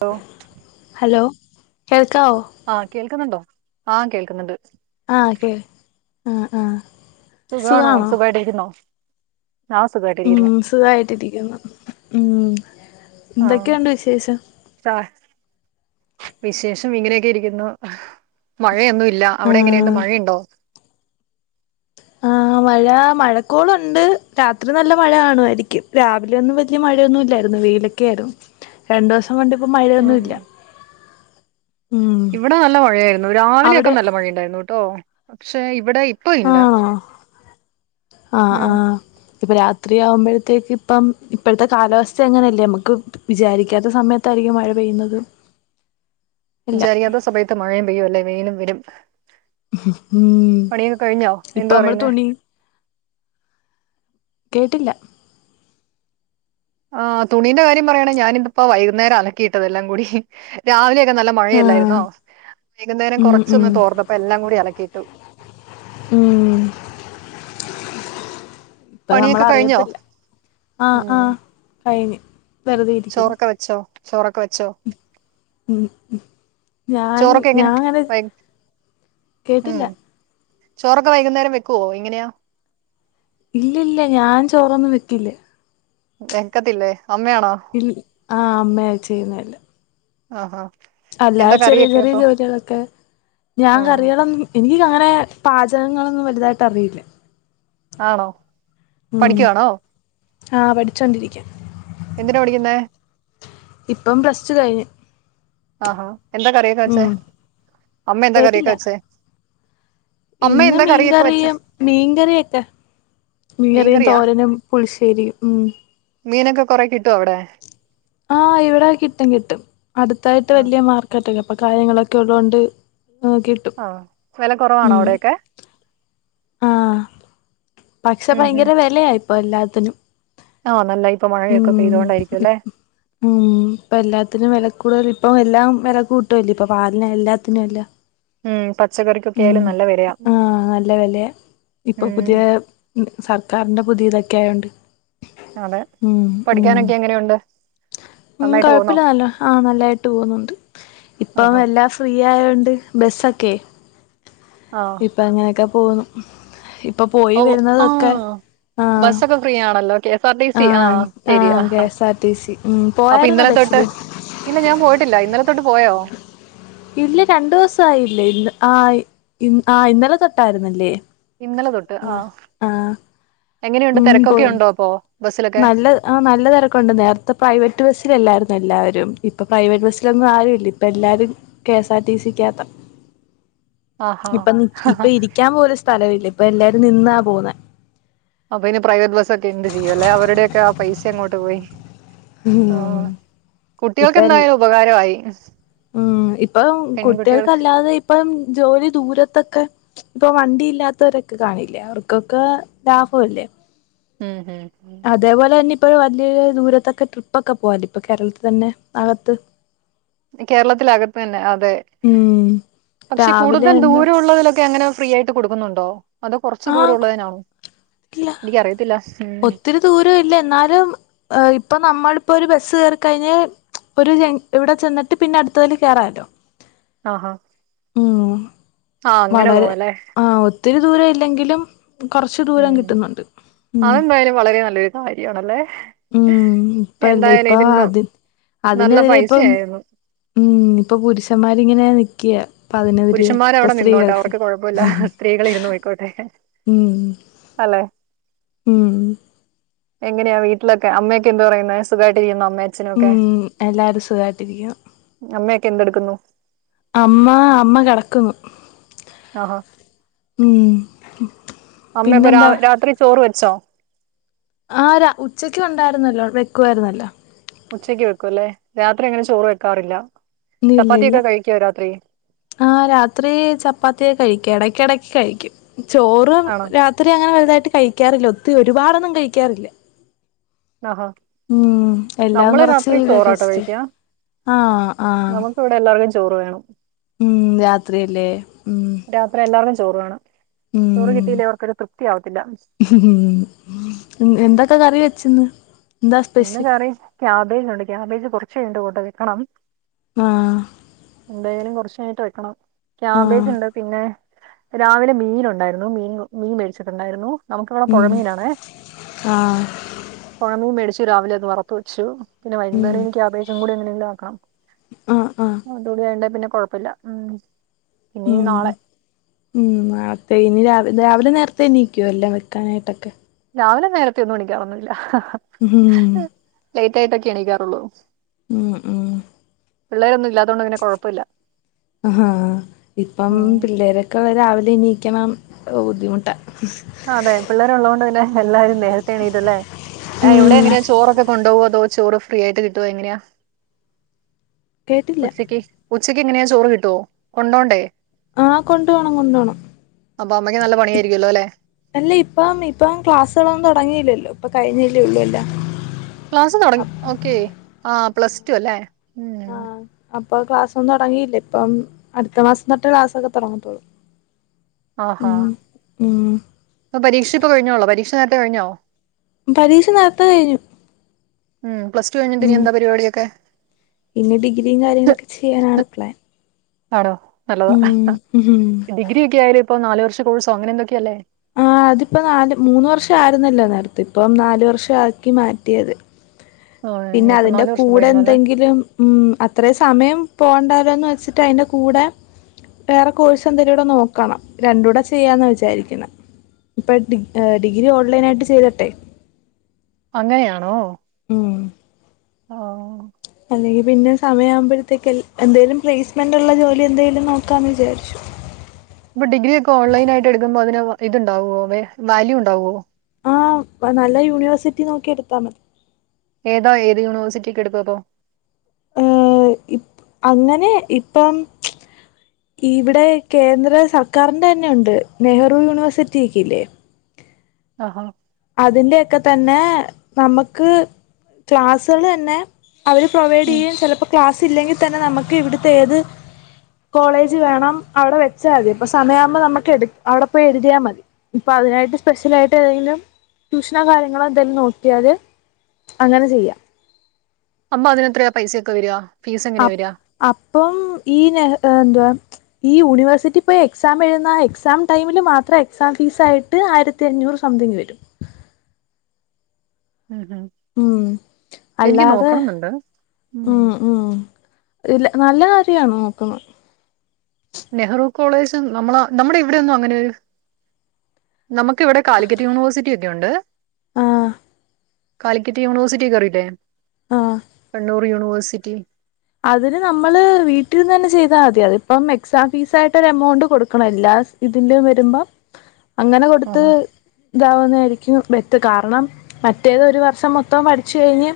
Law hello കേൾക്കവോ? ആഹ് കേൾക്കുന്നുണ്ടോ? ആഹ് കേൾക്കുന്നുണ്ട് ആഹ് കേ ആ ആഹ് സുഖമാണോ. സുഖാണോ സുഖമായിട്ടിരിക്കുന്നോ. ആ സുഖമായിട്ട ഉം സുഖായിട്ടിരിക്കുന്നു മം ആ എന്തൊക്കെയുണ്ട് വിശേഷം വിശേഷം ഇങ്ങനെയൊക്കെ ഇരിക്കുന്നു മഴയൊന്നുല്ല. അവിടെ എങ്ങനെയണ്ട് ആഹ് മഴയുണ്ടോ ആഹ് മഴ മഴക്കോളുണ്ട് രാത്രി നല്ല മഴ കാണുമായിരിക്കും രാവിലെ ഒന്ന് വല്യ മഴയൊന്നും ഇല്ലായിരുന്നു വെയിലൊക്കെ ആയിരുന്നു രണ്ടു ദിവസം കൊണ്ടിപ്പോ ഉം മഴയൊന്നുല്ല ഇവിടെ നല്ല മഴയായിരുന്നു. രാവിലെയൊക്കെ നല്ല മഴയുണ്ടായിരുന്നു ട്ടോ. പക്ഷെ ഇവിടെ ഇപ്പ ഇല്ല ആണോ ആഹ് ഉം ആഹ് ഇപ്പ രാത്രിയാവുമ്പോഴത്തേക്ക് ഇപ്പം ഇപ്പോഴത്തെ കാലാവസ്ഥ എങ്ങനെയല്ലേ നമുക്ക് വിചാരിക്കാത്ത സമയത്തായിരിക്കും മഴ പെയ്യുന്നത് എല്ലാം വിചാരിയാത്ത സമയത്ത് മഴയും പെയ്യും അല്ലെ വെയിലും വരും ഉം പണിയൊക്കെ കഴിഞ്ഞോ? ഇപ്പ എന്താ നമ്മള് പറയുന്നേ തുണി കേട്ടില്ല ആഹ് തുണിന്റെ കാര്യം പറയയാണങ്ക ഞാന ഇപ്പോ വൈകുന്നേരം അലക്കിയിട്ടതെല്ലാം കൂടി രാവിലെയ ഒക്കെ നല്ല ആഹ് മഴയല്ലായിരുന്നോ വൈകുന്നേരം ഉം ഉം കുറച്ചൊന്ന് തോർന്നപ്പ എല്ലാം കൂടി അലക്കിയിട്ടു ഉം ഇപ്പൊ പണിയൊക്കെ കഴിഞ്ഞോ നമ്മളറിയത്തില്ല ആഹ് ഉം ആഹ് കഴിഞ്ഞു ചോറൊക്കെ വെച്ചോ ചോറൊക്കെ വെച്ചോ മം ഞാൻ ചോറൊക്കെ എങ്ങനെ ഞാൻങ്ങനെ വൈ കേട്ടില്ല ചോറൊ വൈകുന്നേരം വെക്കുവോ എങ്ങനായ ഇല്ല ഇല്ല ഞാൻ ചോറൊന്നും വെക്കില്ലേ വേക്കത്തില്ലേ അമ്മയാണോ ഇ ആഹ് അമ്മയ ചെയ്യുന്നെ എല്ലാം ആഹ് ആഹാ എന്താ അല്ലതെ ചെറിയ കറിയൊക്കെ ചെറിയ അപ്പൊ ജോലികളൊക്കെ ഞാൻ ഉം കറികള് എനിക്ക് അങ്ങനെ പാചകങ്ങളൊന്നും വലുതായിട്ട് അറിയില്ല ആണോ പഠിക്കുവാണോ ആ പഠിച്ചുകൊണ്ടിരിക്ക എന്തിനാ പഠിക്കുന്നെ ഇപ്പം പ്ലസ് റ്റു കഴിഞ്ഞ് ആഹാ എന്താ കറിയക്കവെച്ചേ ഉം അമ്മ എന്താ കറിയക്ക കേട്ടില്ല വച്ചേ ഇന്ന് മീൻകറിയും മീൻകറിയൊക്കെ മീൻകറിയും മീൻകറിയാ തോരനും പുളിശ്ശേരി ഉം മീനൊക്കെ കൊറേ കിട്ടുവോ അവിടെ ആഹ് ഇവിടെ കിട്ടും കിട്ടും അടുത്തായിട്ട് ആ വലിയ മാർക്ക് റ്റ് കപ്പ കാര്യങ്ങളൊക്കെ ഉള്ളതുകൊണ്ട് ഹ വില കുറവാണോ അവിടെക്കെ ആഹ് പക്ഷെ ഉം ഭയങ്കര വിലയായിപ്പോ എല്ലാത്തിനും ആഹ് നല്ല ഇപ്പൊ ഉം മഴയൊക്കെെയ്തുകൊണ്ടായിരിക്കും അല്ലേ ഉം ഇപ്പ എല്ലാത്തിനും വില കൂടുതൽ ഇപ്പൊ എല്ലാം വില കൂട്ടുംല്ലേ ഇപ്പൊ പാലിന് എല്ലാത്തിനും അല്ല ഉം പച്ചക്കറി ഉം ആ നല്ല വെലയ ഇപ്പൊ ഉം പുതിയ ഉം സർക്കാർന്റെ പുതിയതൊക്കെ ആയൊണ്ട് അതെ പഠിക്കാനൊക്കെ എങ്ങനെ ഉണ്ട് ഉം കോഴപ്പല്ല നല്ല ആ നല്ലായിട്ട് പോവുന്നുണ്ട് ഇപ്പം ആഹാ എല്ലാ ഫ്രീ ആയൊണ്ട് ബെസ്സൊക്കെ ആ ഇപ്പ അങ്ങനെയൊക്കെ പോവുന്നു ഇപ്പ പോയി ഓ വരുന്നതൊക്കെ ആഹ് ആഹ് ബസ്സൊക്കെ ഫ്രീ ആണല്ലോ K S R T C ആ ആഹ് ശരിയ ആഹ് K S R T C ഉം പോയായിരുന്നോ തൊട്ട് ബസ്സില് ഇല്ല ഞാൻ പോയിട്ടില്ല ഇന്നലെ തൊട്ട് പോയോ ഇല്ല രണ്ടു ദിവസായില്ലേ ഇന്ന് ആ ഇ ആ ഇന്നലെ തൊട്ടായിരുന്നല്ലേ ഇന്നലെ തൊട്ട് ആ ആഹ് എങ്ങനെയുണ്ട് തെരക്കൊക്കെ ഉണ്ടോ അപ്പൊ ബസ്സിലൊക്കെ നല്ലത് ആ നല്ല തെരക്കുണ്ട് നേര്ത്തെ പ്രൈവറ്റ് ബസ്സിലല്ലായിരുന്നൊ എല്ലാവരും ഇപ്പൊ പ്രൈവറ്റ് ബസ്സിലൊന്നും ആരുല്ല ഇപ്പ എല്ലാരും K S R T C ക്കകത്താ [inaudible] ഇപ്പൻ ഇപ്പ ഇരിക്ക്യാം പോലു സ്ഥലവില്ല ഇപ്പൊ എല്ലാരും നിന്നാ പോവുന്നെ അപ്പ ഇനി പ്രൈവറ്റ് ബസ്സൊക്കെ എന്ത് ചെയ്യുവല്ലേ അവരുടെയൊക്കെ ആ പൈസ എങ്ങോട്ട് പോയി ആഹ് ഉം കുട്ടികൾക്ക് ഇപ്പൽ എന്തായാലും ഉപകാരമായി ഉം ഇപ്പം പെൺകുട്ടികൾക്ക് കുട്ടികൾക്കല്ലാതെ ഇപ്പം ജോലി ദൂരത്തക്ക ഇപ്പൊ വണ്ടി ഇല്ലാത്തവരൊക്കെ കാണില്ലേ അവർക്കൊക്ക ലാഭവല്ലേ ഉം ഉം ഉം അതേപോലെ തന്നെ ഇപ്പോ വല്ല്യോരു ദൂരത്തൊക്കെ ട്രിപ്പ് ഒക്ക പോവല് ഇപ്പൊ കേരളത്തി തന്നെ അകത്ത് കേരളത്തിലകത്ത് തന്നെ അതെ ഉം പക്ഷെ രാവിലെ കൂടുതൽ എന്താ ദൂരവുള്ളതിലൊക്കെ എങ്ങനെ ഫ്രീ ആയിട്ട് കൊടുക്കുന്നുണ്ടോ അതൊ കൊർച്ച് ദൂരം ആഹ് ഉള്ളതിനാണോ ഇല്ല എനിക്കറിയത്തില്ല ഉം ഒത്തിരി ദൂരം ഇല്ല എന്നാലും ഇപ്പ നമ്മളിപ്പൊരു ബസ് കേറി കഴിഞ്ഞാൽ ഒരു ജൻ ഇവടെ ചെന്ന്ട്ട് പിന്നെ അട്ത്തതില് കേറാലോ ആഹാ ഉം ആ അങ്ങനെ വളരെ പോവ ലെ ആ ഒത്തിരി ദൂരം ഇല്ലെങ്കിലും കൊർച്ച് ദൂരം കിട്ടുന്നുണ്ട് ഉം അത് എന്തായാലും വളരെ നല്ലൊരു കാര്യാണല്ലേ ഉം ഇപ്പല്ല എന്തായാലും ഇപ്പ ഇതിന്നും അത് നല്ല അതിനെതിരെ പൈസ ഇപ്പം ആയിരുന്നു ഉം ഇപ്പ പുരുഷന്മാരിങ്ങനെ നിക്ക്യ അപ്പ അതിനൊര് ഇപ്പ സ്ത്രീയായിട്ട് സ്ത്രീകള് ഇര്ന്ന് പോയിക്കോട്ടെ ഉം അല്ലേ ഉം എങ്ങനെയാ വീട്ടിലൊക്കെ അമ്മെക്കെ എന്ത്‌ പറയുന്ന് സുഖായിട്ട് ഇരിക്കുന്നോ അമ്മെ ഉം, എല്ലാരും സുഖായിട്ടിരിക്കുന്നു. അമ്മയൊക്കെ എന്തെടുക്കുന്നു. അമ്മ, അമ്മ കെടക്കുന്നു. ആഹോ ഉം. അമ്മപ്പൊ രാ പിന്നെന്താ രാത്രി ചോറ് വെച്ചോ? ആഹ്, രാ ഉച്ചക്ക് ഉണ്ടായിരുന്നല്ലോ വെക്കുവായിരുന്നല്ലോ ഉച്ചയ്ക്ക് വെക്കൂല്ലേ, രാത്രി അങ്ങനെ ചോറ് വെക്കാറില്ലാ. ഇല്ലില്ല്യല്ല്യ ആഹ്, രാത്രി ചപ്പാത്തിയ കഴിക്കാ. എടയ്ക്കെടയ്ക്ക് കഴിക്കും. ചോറും ആണോ രാ ഒത്തിരി അങ്ങനെ വലുതായിട്ട് കഴിക്കാറില്ല. ഒത്തി ഒരുപാടൊന്നും കഴിക്കാറില്ല. നാഹാ, ഉം എല്ലാം നമ്മള് കുറച്ച് രാത്രി ഇതൊക്കെ ചോറാട്ട വെച്ചിട്ട് കഴിയ്ക്കാ. ആ ആ നമു ക്ക് വടെ എല്ലാവർക്കും ചോറ് വേണം. ഉം, മ് രാത്രിയല്ലേ ഉം. രാത്രി എല്ലാർക്കും ചോറ് വേണം. ചോറ് ഉം കിട്ടിയില്ലേ അവർക്കൊരു തൃപ്തി ആവത്തില്ല. ഉം, എന്തൊക്കെ കറി വെച്ച് ഇന്ന്. ഇന്ന് കറി ക്യാബേജ് ഉണ്ട് ക്യാബേജ് കൊറച്ച് കഴിഞ്ഞ്ട്ട് കൊണ്ടൊയി വെക്കണം. ആഹ്. എന്തായാലും കൊറച്ച് കഴിഞ്ഞിട്ട് വെക്കണം. ആ ക്യാബേജ്ണ്ട് പിന്നെ രാവിലെ മീൻ ഉണ്ടായിരുന്നു. മീൻ മീൻ മേടിച്ചിട്ടുണ്ടായിരുന്നു നമുക്ക് വടെ ഉം പൊഴമീനാണേ. ആ പോഴമീൻ മേടിച്ചു രാവിലെ അത് വറത്തു വെച്ചു. പിന്നെ ഉം വൈകുന്നേരം ഇനി ക്യാബേജുംകൂടി എങ്ങനെങ്കിലും ആക്കണം. ആ ആ അതൂടി ആയ്ണ്ടേ പിന്നെ കൊഴപ്പല്ല. ഉം പിന്നെ ഈ ഉം. നാളെ ഉം, നാളത്തെ ഇനി രാവി രാവിലെ നേർത്തെ എണീക്കോ എല്ലാം വെക്കാനായിട്ടൊക്കെ. രാവിലെ നേരത്തെ ഒന്നും എണീക്കാറൊന്നു ഇല്ല. ഹും ഹും ലേറ്റായിട്ടൊക്കെ എണീക്കാറൊള്ളൂ. ഉം, ഉം പിള്ളേരൊന്നും ഇല്ലാ അഹാഹ്, ഇപ്പം ഉം പിള്ളേരെ ക്കൊ രാവിലെ എണീക്കണം അതൊക്കെ ബുദ്ധിമുട്ടാ അതെ, പിള്ളേര് ഒള്ളോണ്ട് തന്നെ എല്ലാരും നേരത്തെ എണീറ്റല്ലേ. ആഹ്, ഇവടെ ഉം എങ്ങനെയാ ചോറൊക്കെ കൊണ്ടോവോ, അതോ ചോറ് ഫ്രീ ആയിട്ട് കിട്ടോ എങ്ങനെയാ? കേട്ടില്ല ഉച്ചയ്ക്ക്, ഉച്ചയ്ക്ക് എങ്ങനെയാ ചോറ് കിട്ടോ, കൊണ്ടോണ്ടേ? ആഹ്, കൊണ്ടുപോണം, കൊണ്ടോണം. അപ്പൊ അമ്മയ്ക്ക് നല്ല പണിയായിരിക്കുമല്ലോ അല്ലേ അല്ല ഇപ്പം ഇപ്പം ക്ലാസ്സുകളൊന്നും തൊടങ്ങിയില്ലല്ലോ ഇപ്പ കഴിഞ്ഞല്ലേ ഒള്ളൂ എല്ലാം. ക്ലാസ്സ് തൊടങ്ങി, ഓക്കേ ആഹ് പ്ലസ് ടു അല്ലേ. ഉം അപ്പോ ക്ലാസ്സൊന്നും തൊടങ്ങിയില്ലെ ഇപ്പം അടുത്ത മാസം തോട്ട് ക്ലാസ്സൊക്കെ തൊടങ്ങത്തൊള്ളൂ. ആഹ്, ഹാഹ് ഉം. പ്പ പരീക്ഷ ഇപ്പ കഴിഞ്ഞൊള്ളൊ, പരീക്ഷ നേരത്തെ കഴിഞ്ഞോ? പരീക്ഷ നേർത്തെ കഴിഞ്ഞു. ഉം പ്ലസ് ടു കഴിഞ്ഞിട്ട് ഇനി ഉം, എന്താ പരിപാടിയൊക്കെ ഇനി ഡിഗ്രിയും കാര്യങ്ങളൊക്കെ ചെയ്യാനാണ് പ്ലാൻ. പറാ ഹലോ ഉം ഉം ഡിഗ്രി ഒക്കെ ആയാല് ഇപ്പോ നാലു വർഷ കോഴ്സോ അങ്ങനെ എന്തൊക്കെയല്ലേ ആഹ് അതിപ്പോ നാല് മൂന്ന് വർഷം ആയിരുന്നല്ലോ നേരത്തെ ഇപ്പം നാലു വർഷം ആക്കി മാറ്റി അത് ഓ പിന്നെ ഇപ്പൊ അതിന്റെ നാല് വർഷം കൂടെ പഠിക്കണം അല്ലേ എന്തെങ്കിലും ഉം അത്രയും സമയം പോണ്ടാല്ലോന്ന് വെച്ചിട്ട് അതിന്റെ കൂടെ വേറെ കോഴ്സ് എന്തേലൂടെ നോക്കണം രണ്ടൂടെ ചെയ്യാന്ന് വിചാരിക്ക്‌ന്നെ ഇപ്പേ ഡി ഡിഗ്രി ഓൺലൈൻ ആയിട്ട് ചെയ്തിട്ടെ അങ്ങനെ ആണോ ഉം ഓ അല്ലെങ്കിൽ പിന്നെ സമയമ്പോഴ്ത്തേക്ക് എൽ എന്തേലും പ്ലേസ്മെന്റ് ഒള്ള ജോലി എന്തേലും നോക്കാന്ന് വിചാരിച്ചു ഇപ്പോ ഡിഗ്രി ഒക്കെ ഓൺലൈനായിട്ട് എടുക്കുമ്പോ അതിന് ഇത്ണ്ടാവുമോ വേ വാല്യു ഉണ്ടാവോ ആഹ് നല്ല യൂണിവേഴ്സിറ്റി നോക്കി എടുത്താ മതി ഏതാ ഏത് യൂണിവഴ്സിറ്റിക്ക് എടുക്കും അപ്പോ എഹ് ഇപ്പ് അങ്ങനെ ഇപ്പം ഇവിടെ കേന്ദ്ര സർക്കാരിന്റെന്നെ ഉണ്ട് നെഹ്റു യൂണിവേഴ്സിറ്റി ഒക്കെ ഇല്ലേ ആഹ അതിന്റെയൊക്കെ തന്നെ നമക്ക് ക്ലാസ്സാള് തന്നെ അവര് ഉം പ്രൊവൈഡെയ്യും ചെലപ്പോ ക്ലാസ് ഇല്ലെങ്കി തന്നെ നമുക്ക് ഇവിടുത്തെ ഏത് കോളേജ് വേണം അവിടെ വെച്ചാതി അപ്പൊ സമയയാവുമ്പോ നമുക്ക് എട് അവിടെ പോയി എഴുതിയാ മതി. അപ്പ അതിനായിട്ട് സ്പെഷ്യലായിട്ട് ഏതെങ്കിലും ട്യൂഷനോ കാര്യങ്ങളോ എന്തേലും നോക്കിയാല് അങ്ങനെ ചെയ്യാം. അമ്മ അതിനെത്രയാ പൈസക്കെ വരാ ഫീസെങ്ങനാ അപ് വരാ. അപ്പം ഈ നെഹ് എന്തുവാ. ഈ യൂണിവേഴ്സിറ്റി പോയി എക്സാം എഴുതുന്ന എക്സാം ടൈമില് മാത്രം എക്സാം ഫീസായി ട്ട് ആയിരത്തി അഞ്ഞൂറ് സംതിങ് വരും. ഉം ഹും ഉം അല്ലാതെ ഉം. ഉം ഇല്ല നല്ല കാര്യാ നോക്കുന്നെ നെഹ്റു കോളേജ് നമ്മള നമ്മുടെ ഇവിടെയൊന്നും അങ്ങനൊരു നമുക്ക് ഇവിടെ കാലിക്കറ്റ് യൂണിവേഴ്സിറ്റി ഒക്കെ ഉണ്ട്. ആഹ് കാലിക്കറ്റ് യൂണിവേഴ്സിറ്റിക്കെ അറീലേ ആഹ് കണ്ണൂർ യൂണിവേഴ്സിറ്റി. അതിന് നമ്മള് വീട്ടിര്നന്നെ ചെയ്താതി അതിപ്പം എക്സാം ഫീസായിട്ട് ഒരു എമൗണ്ട് കൊടുക്കണം എല്ലാ ഇതിന്റേം വരുമ്പം അങ്ങനെ കൊടുത്ത് ആഹാ താവുന്നായിരിക്കും ബെറ്റ് കാരണം മറ്റേത് ഒരു വർഷം മൊത്തോം പഠിച്ച്കഴിഞ്ഞ്.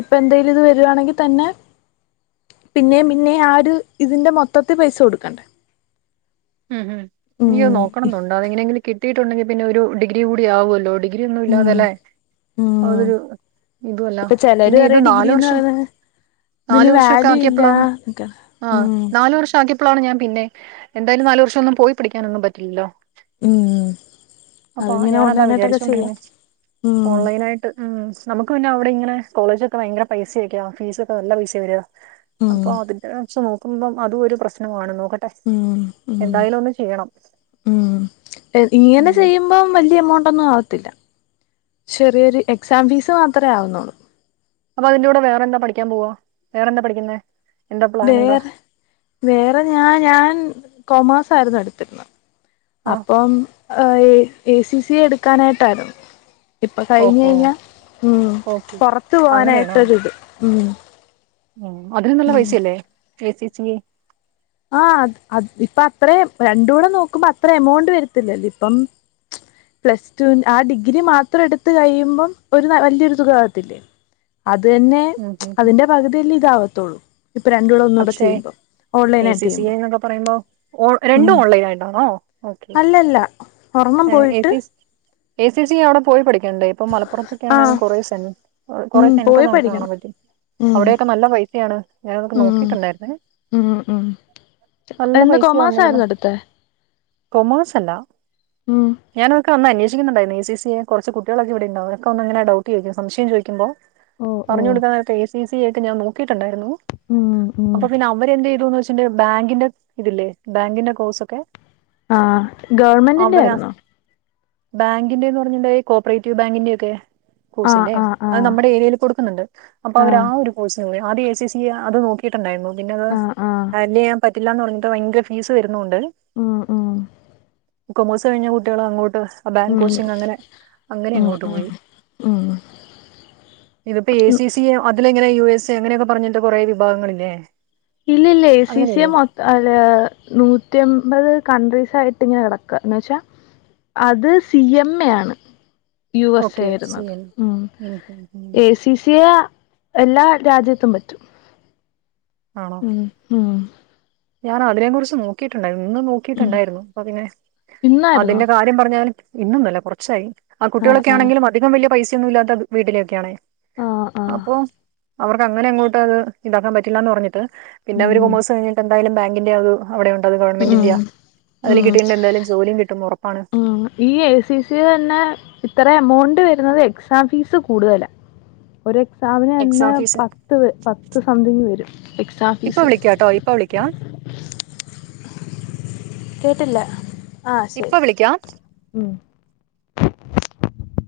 ഇപ്പ എന്തേലും ഇത് വരുവാണെങ്കി തന്നെ. പിന്നേം പിന്നേം ആ ഒരു ഇതിന്റെ മൊത്തത്തി പൈസ കൊടുക്കണ്ടേ. ഉം ഹും എനിക്കത് ഉം നോക്കണന്നുണ്ട് അതെങ്ങനെങ്കിലും കിട്ടീട്ടുണ്ടെങ്കി പിന്നെ ഒരു ഡിഗ്രി കൂടി ആവല്ലോ ഡി ഗ്രി ഒന്നും ഉം ഇല്ലാതല്ലേ. ഉം അതൊരു ഇതുവല്ലാ ഇപ്പൊ ചിലര് പിന്നെ ഇത് പറയും നാലു ഡിഗ്രിന്ന് വർഷം. പറയുന്നത് നാലു ഇതിന് വർഷൊക്കെ വാല്യൂ ഇല്ല ആക്കിയപ്പളാണ് എന്നൊക്കെ ആഹ് ഉം നാലു വർഷം ആക്കിയ പ്പളാണ് ഞാൻ പിന്നേം എന്തായാലും നാല് വർഷൊന്നും പോയി പഠിക്കാനൊന്നും പറ്റില്ലല്ലോ. ഉം അപ്പൊ അതിങ്ങനെ ഞാനതാ ഓൺലൈനായിട്ടൊക്കെ ചെയ്യാം വിചാരിച്ചോണ്ടിരുന്നെ ഉം ഓൺലൈനായിട്ട്. ഉം നമുക്ക് പിന്നെ അവിടെ ഇങ്ങനെ കോളേജൊക്കെ ഭയങ്കര പൈസയൊക്കെയാവും ഫീസൊക്കെ നല്ല പൈസയാ വരാ. ഉം അപ്പൊ അതിന്റെ വച്ച് നോക്കുമ്പം അതും ഒരു പ്രശ്നമാണ് നോക്കട്ടെ. ഉം ഉം എന്തായാലും ഒന്ന് ചെയ്യണം ഉം ഇങ്ങനെ ഉം ചെയ്യു മ്പം വല്ല്യെ എമൗണ്ടൊന്നും ആവത്തില്ല ചെറിയൊരു എക്സാം ഫീസ് മാത്രേ ആവുന്നൊള്ളൂ. അപ്പൊ അതിന്റെകൂടെ വേറെന്താ പഠിക്കാൻ പോവാ വേറെന്താ പഠിക്കുന്നേ. എന്താ പ്ലാൻ എന്താ വേറെ വേറെ ഞാൻ ഞാൻ കോമേഴ്സ് ആയിരുന്നു എടുത്തിരുന്നെ. ആ അപ്പം എ സി സിഎ എടുക്കാനായിട്ടായിരുന്നു. ഇപ്പ ഓഹോ കഴിഞ്ഞയിഞ്ഞാ ഉം ഓക്കെ പൊറത്ത് അങ്ങനെയാണോ പോവാനായിട്ടൊരിത് ഉം. ഉം അതിനും നല്ല പൈസയല്ലേ എ സി സിഎ. ആഹ് അഹ് അഹ് ഇപ്പ അത്രേം രണ്ടൂടെ നോക്കുമ്പോ അത്ര എമൗണ്ട് വരത്തില്ലല്ലേ ഇപ്പം ച പ്ലസ്ടൂന് ആ ഡിഗ്രി മാത്രം എടുത്ത് കയ്യുമ്പം ഒരു വല്ല്യെരു തുകാവത്തില്ലെ. അത് തന്നെ ഉം ച് ഉം ഉം. അതിന്റെ പകുതിയല്ലേ ഇതാവത്തൊള്ളൂ. ഇപ്പൊ രണ്ടൂടെ ഒന്നൂടെ പക്ഷേ ചെയ്യുമ്പോ എ ഓൺലൈനായി സി സി എ ന്നൊക്കെ പറയുമ്പോ ഓ രണ്ടും ഓൺലൈനായിട്ടാണൊ ഓക്കെ. ഒറെണ്ണം എ പോയിട്ട്. സി എ സി സിഎ അവിടെ പോയി പഠിക്കേണ്ടേ. ഇപ്പം മലപ്പുറത്തൊക്കെ ആ ആണേലും കൊറേ സെ ഉം കൊററെ സെന്റർ പോയി നമുക്ക് പഠിക്കണം കാണാപറ്റും. ഉം അവിടെയൊക്കെ നല്ല പൈസയാണ് ഞാനതൊക്കെ നോക്കി ഉം ട്ടുണ്ടായിരുന്നേ ഉം ഉം നല്ല എന്ത് കൊമേഴ്സ് പൈസയാവുന്നുണ്ടല്ലോ. ആയിരുന്നു എടുത്തെ കൊമേസല്ലാ. ഉം ഞാനതൊക്കഅന്ന് അന്വേഷിക്കുന്നുണ്ടാരുന്നു എ സി സി എ കൊറച്ച് കുട്ടികളൊക്കെ ഇവിടെണ്ടാകും എക്കവന്നിങ്ങനെ ഡൗട്ട് ചോദിക്കും സംശം ചോയിക്കുമ്പോ ഓ ഓ പറഞ്ഞുകൊടുക്കാ നേരത്ത് ഏ സി സി എ ക്ക ഞാൻ നോക്കിട്ടുണ്ടാരുന്നു ഉം ഉം അപ്പൊ പിന്നെ അവരെന്ത്‌ ചെയ്തുന്ന് വെച്ചിണ്ടെ ബാങ്കിന്റെ ഇതില്ലേ ബാങ്കിന്റെ കോഴ്സ് ഒക്കെ ആഹ് ഗവൺമെന്റിന്റെ ആയിരുന്നോ ബാങ്കിന്റെന്ന് പറഞ്ഞുണ്ടെ ഈ കോപ്പറേറ്റീവ് ബാങ്കിന്റെ ഒക്കെ ആ കോഴ്സ്സില്ലേ ആ ആ അത് നമ്മുടെ ഏരിയേല് കൊടുക്കുന്നുണ്ട് അപ്പൊ അവര് ആ ഒരു കോഴ്സിനെ ആദ്യ എ സി സി എ അത് നോക്കി ട്ടുണ്ടായിരുന്നു പിന്നത് ആ ആ ഹാന്റ്ല് ചെയ്യാൻ പറ്റില്ലാന്ന് പറഞ്ഞിട്ട് ഭയങ്കര ഫീസ് വരുന്നകൊണ്ട് ഉം ഉം കൊമേഴ്സ് കഴിഞ്ഞ കുട്ടികള് അങ്ങോട്ട് ബാങ്ക് ഉം കോച്ചിങ് അങ്ങനെ അങ്ങനെ ഉം അങ്ങോട്ട് ഉം പോയി ഉം ഇതിപ്പോ എ സി സി എ അതിലിങ്ങനെ യു എസ് എ അങ്ങനെയൊക്കെ പറഞ്ഞിട്ട് കൊറെ വിഭാഗങ്ങളില്ലേ ഇല്ല ഇല്ല എസി സി എ അങ്ങനെയല്ലേ മൊത് ല്ലഅത് നൂറ്റിയെമ്പത് കൺട്രീസായിട്ട് ഇങ്ങനെ കെടക്ക എന്ന് വെച്ചാ അത് സി എം എ ആണ് U S A okay C ആയിരുന്നത് എൻ ഉം എ സി സി എ എല്ലാ രാജ്യത്തും പറ്റും ആണോ ഉം ഉം ഞാൻ അതിനെ കുറിച്ച് നോക്കിട്ടുണ്ടാരുന്നു ഇന്ന് ഉം നോക്കിട്ടുണ്ടാരുന്നു അപ്പ പിന്നെ അതിന്റ ഇന്നായിരുന്നോ കാര്യ ര്യം പറഞ്ഞാല് ഇന്നൊന്നല്ല കുറച്ചായി ആ ആഹ് കുട്ടികളൊക്കെ ആഹ് ആണെങ്കിലും അധികം വല്യ പൈസയൊന്നും ഇല്ലാത്ത വീട്ടിലേക്കെയാണേ ആഹ് ആഹ് അപ്പൊ അവർക്ക് അങ്ങനെ അങ്ങോട്ട് അത് ഇണ്ടാക്കാൻ പറ്റില്ലാന്ന് പറഞ്ഞിട്ട് പിന്നെ അവരു ഉം കൊമേഴ്സ് കിഞ്ഞിട്ട എന്തായാലും ബാങ്കിന്റെ അത് അവിടെ ഉണ്ടത് അത് ഉം ഗവൺമെന്റിന്റെയാ അതില് ഉം കിട്ടീട്ട്ണ്ടെ എന്തായാലും ജോലിം കിട്ടും ഉറപ്പാണ് ഉം ഈ എ സി സി എ തന്നെ ഇത്ര എമൗണ്ട് വരുന്നത് എക്സാം ഫീസ് കൂടുതലാ ഒരു എക്സാമിന് തന്നെ എക്സാം ഫീസ് പത്ത് വര് പത്ത് സംതിങ് വരും എക്സാം ഫീസ് ഇപ്പ വിളിക്കാം കേട്ടില്ല ആഹ് ശരി ഇപ്പൊ വിളിക്കാം ഉം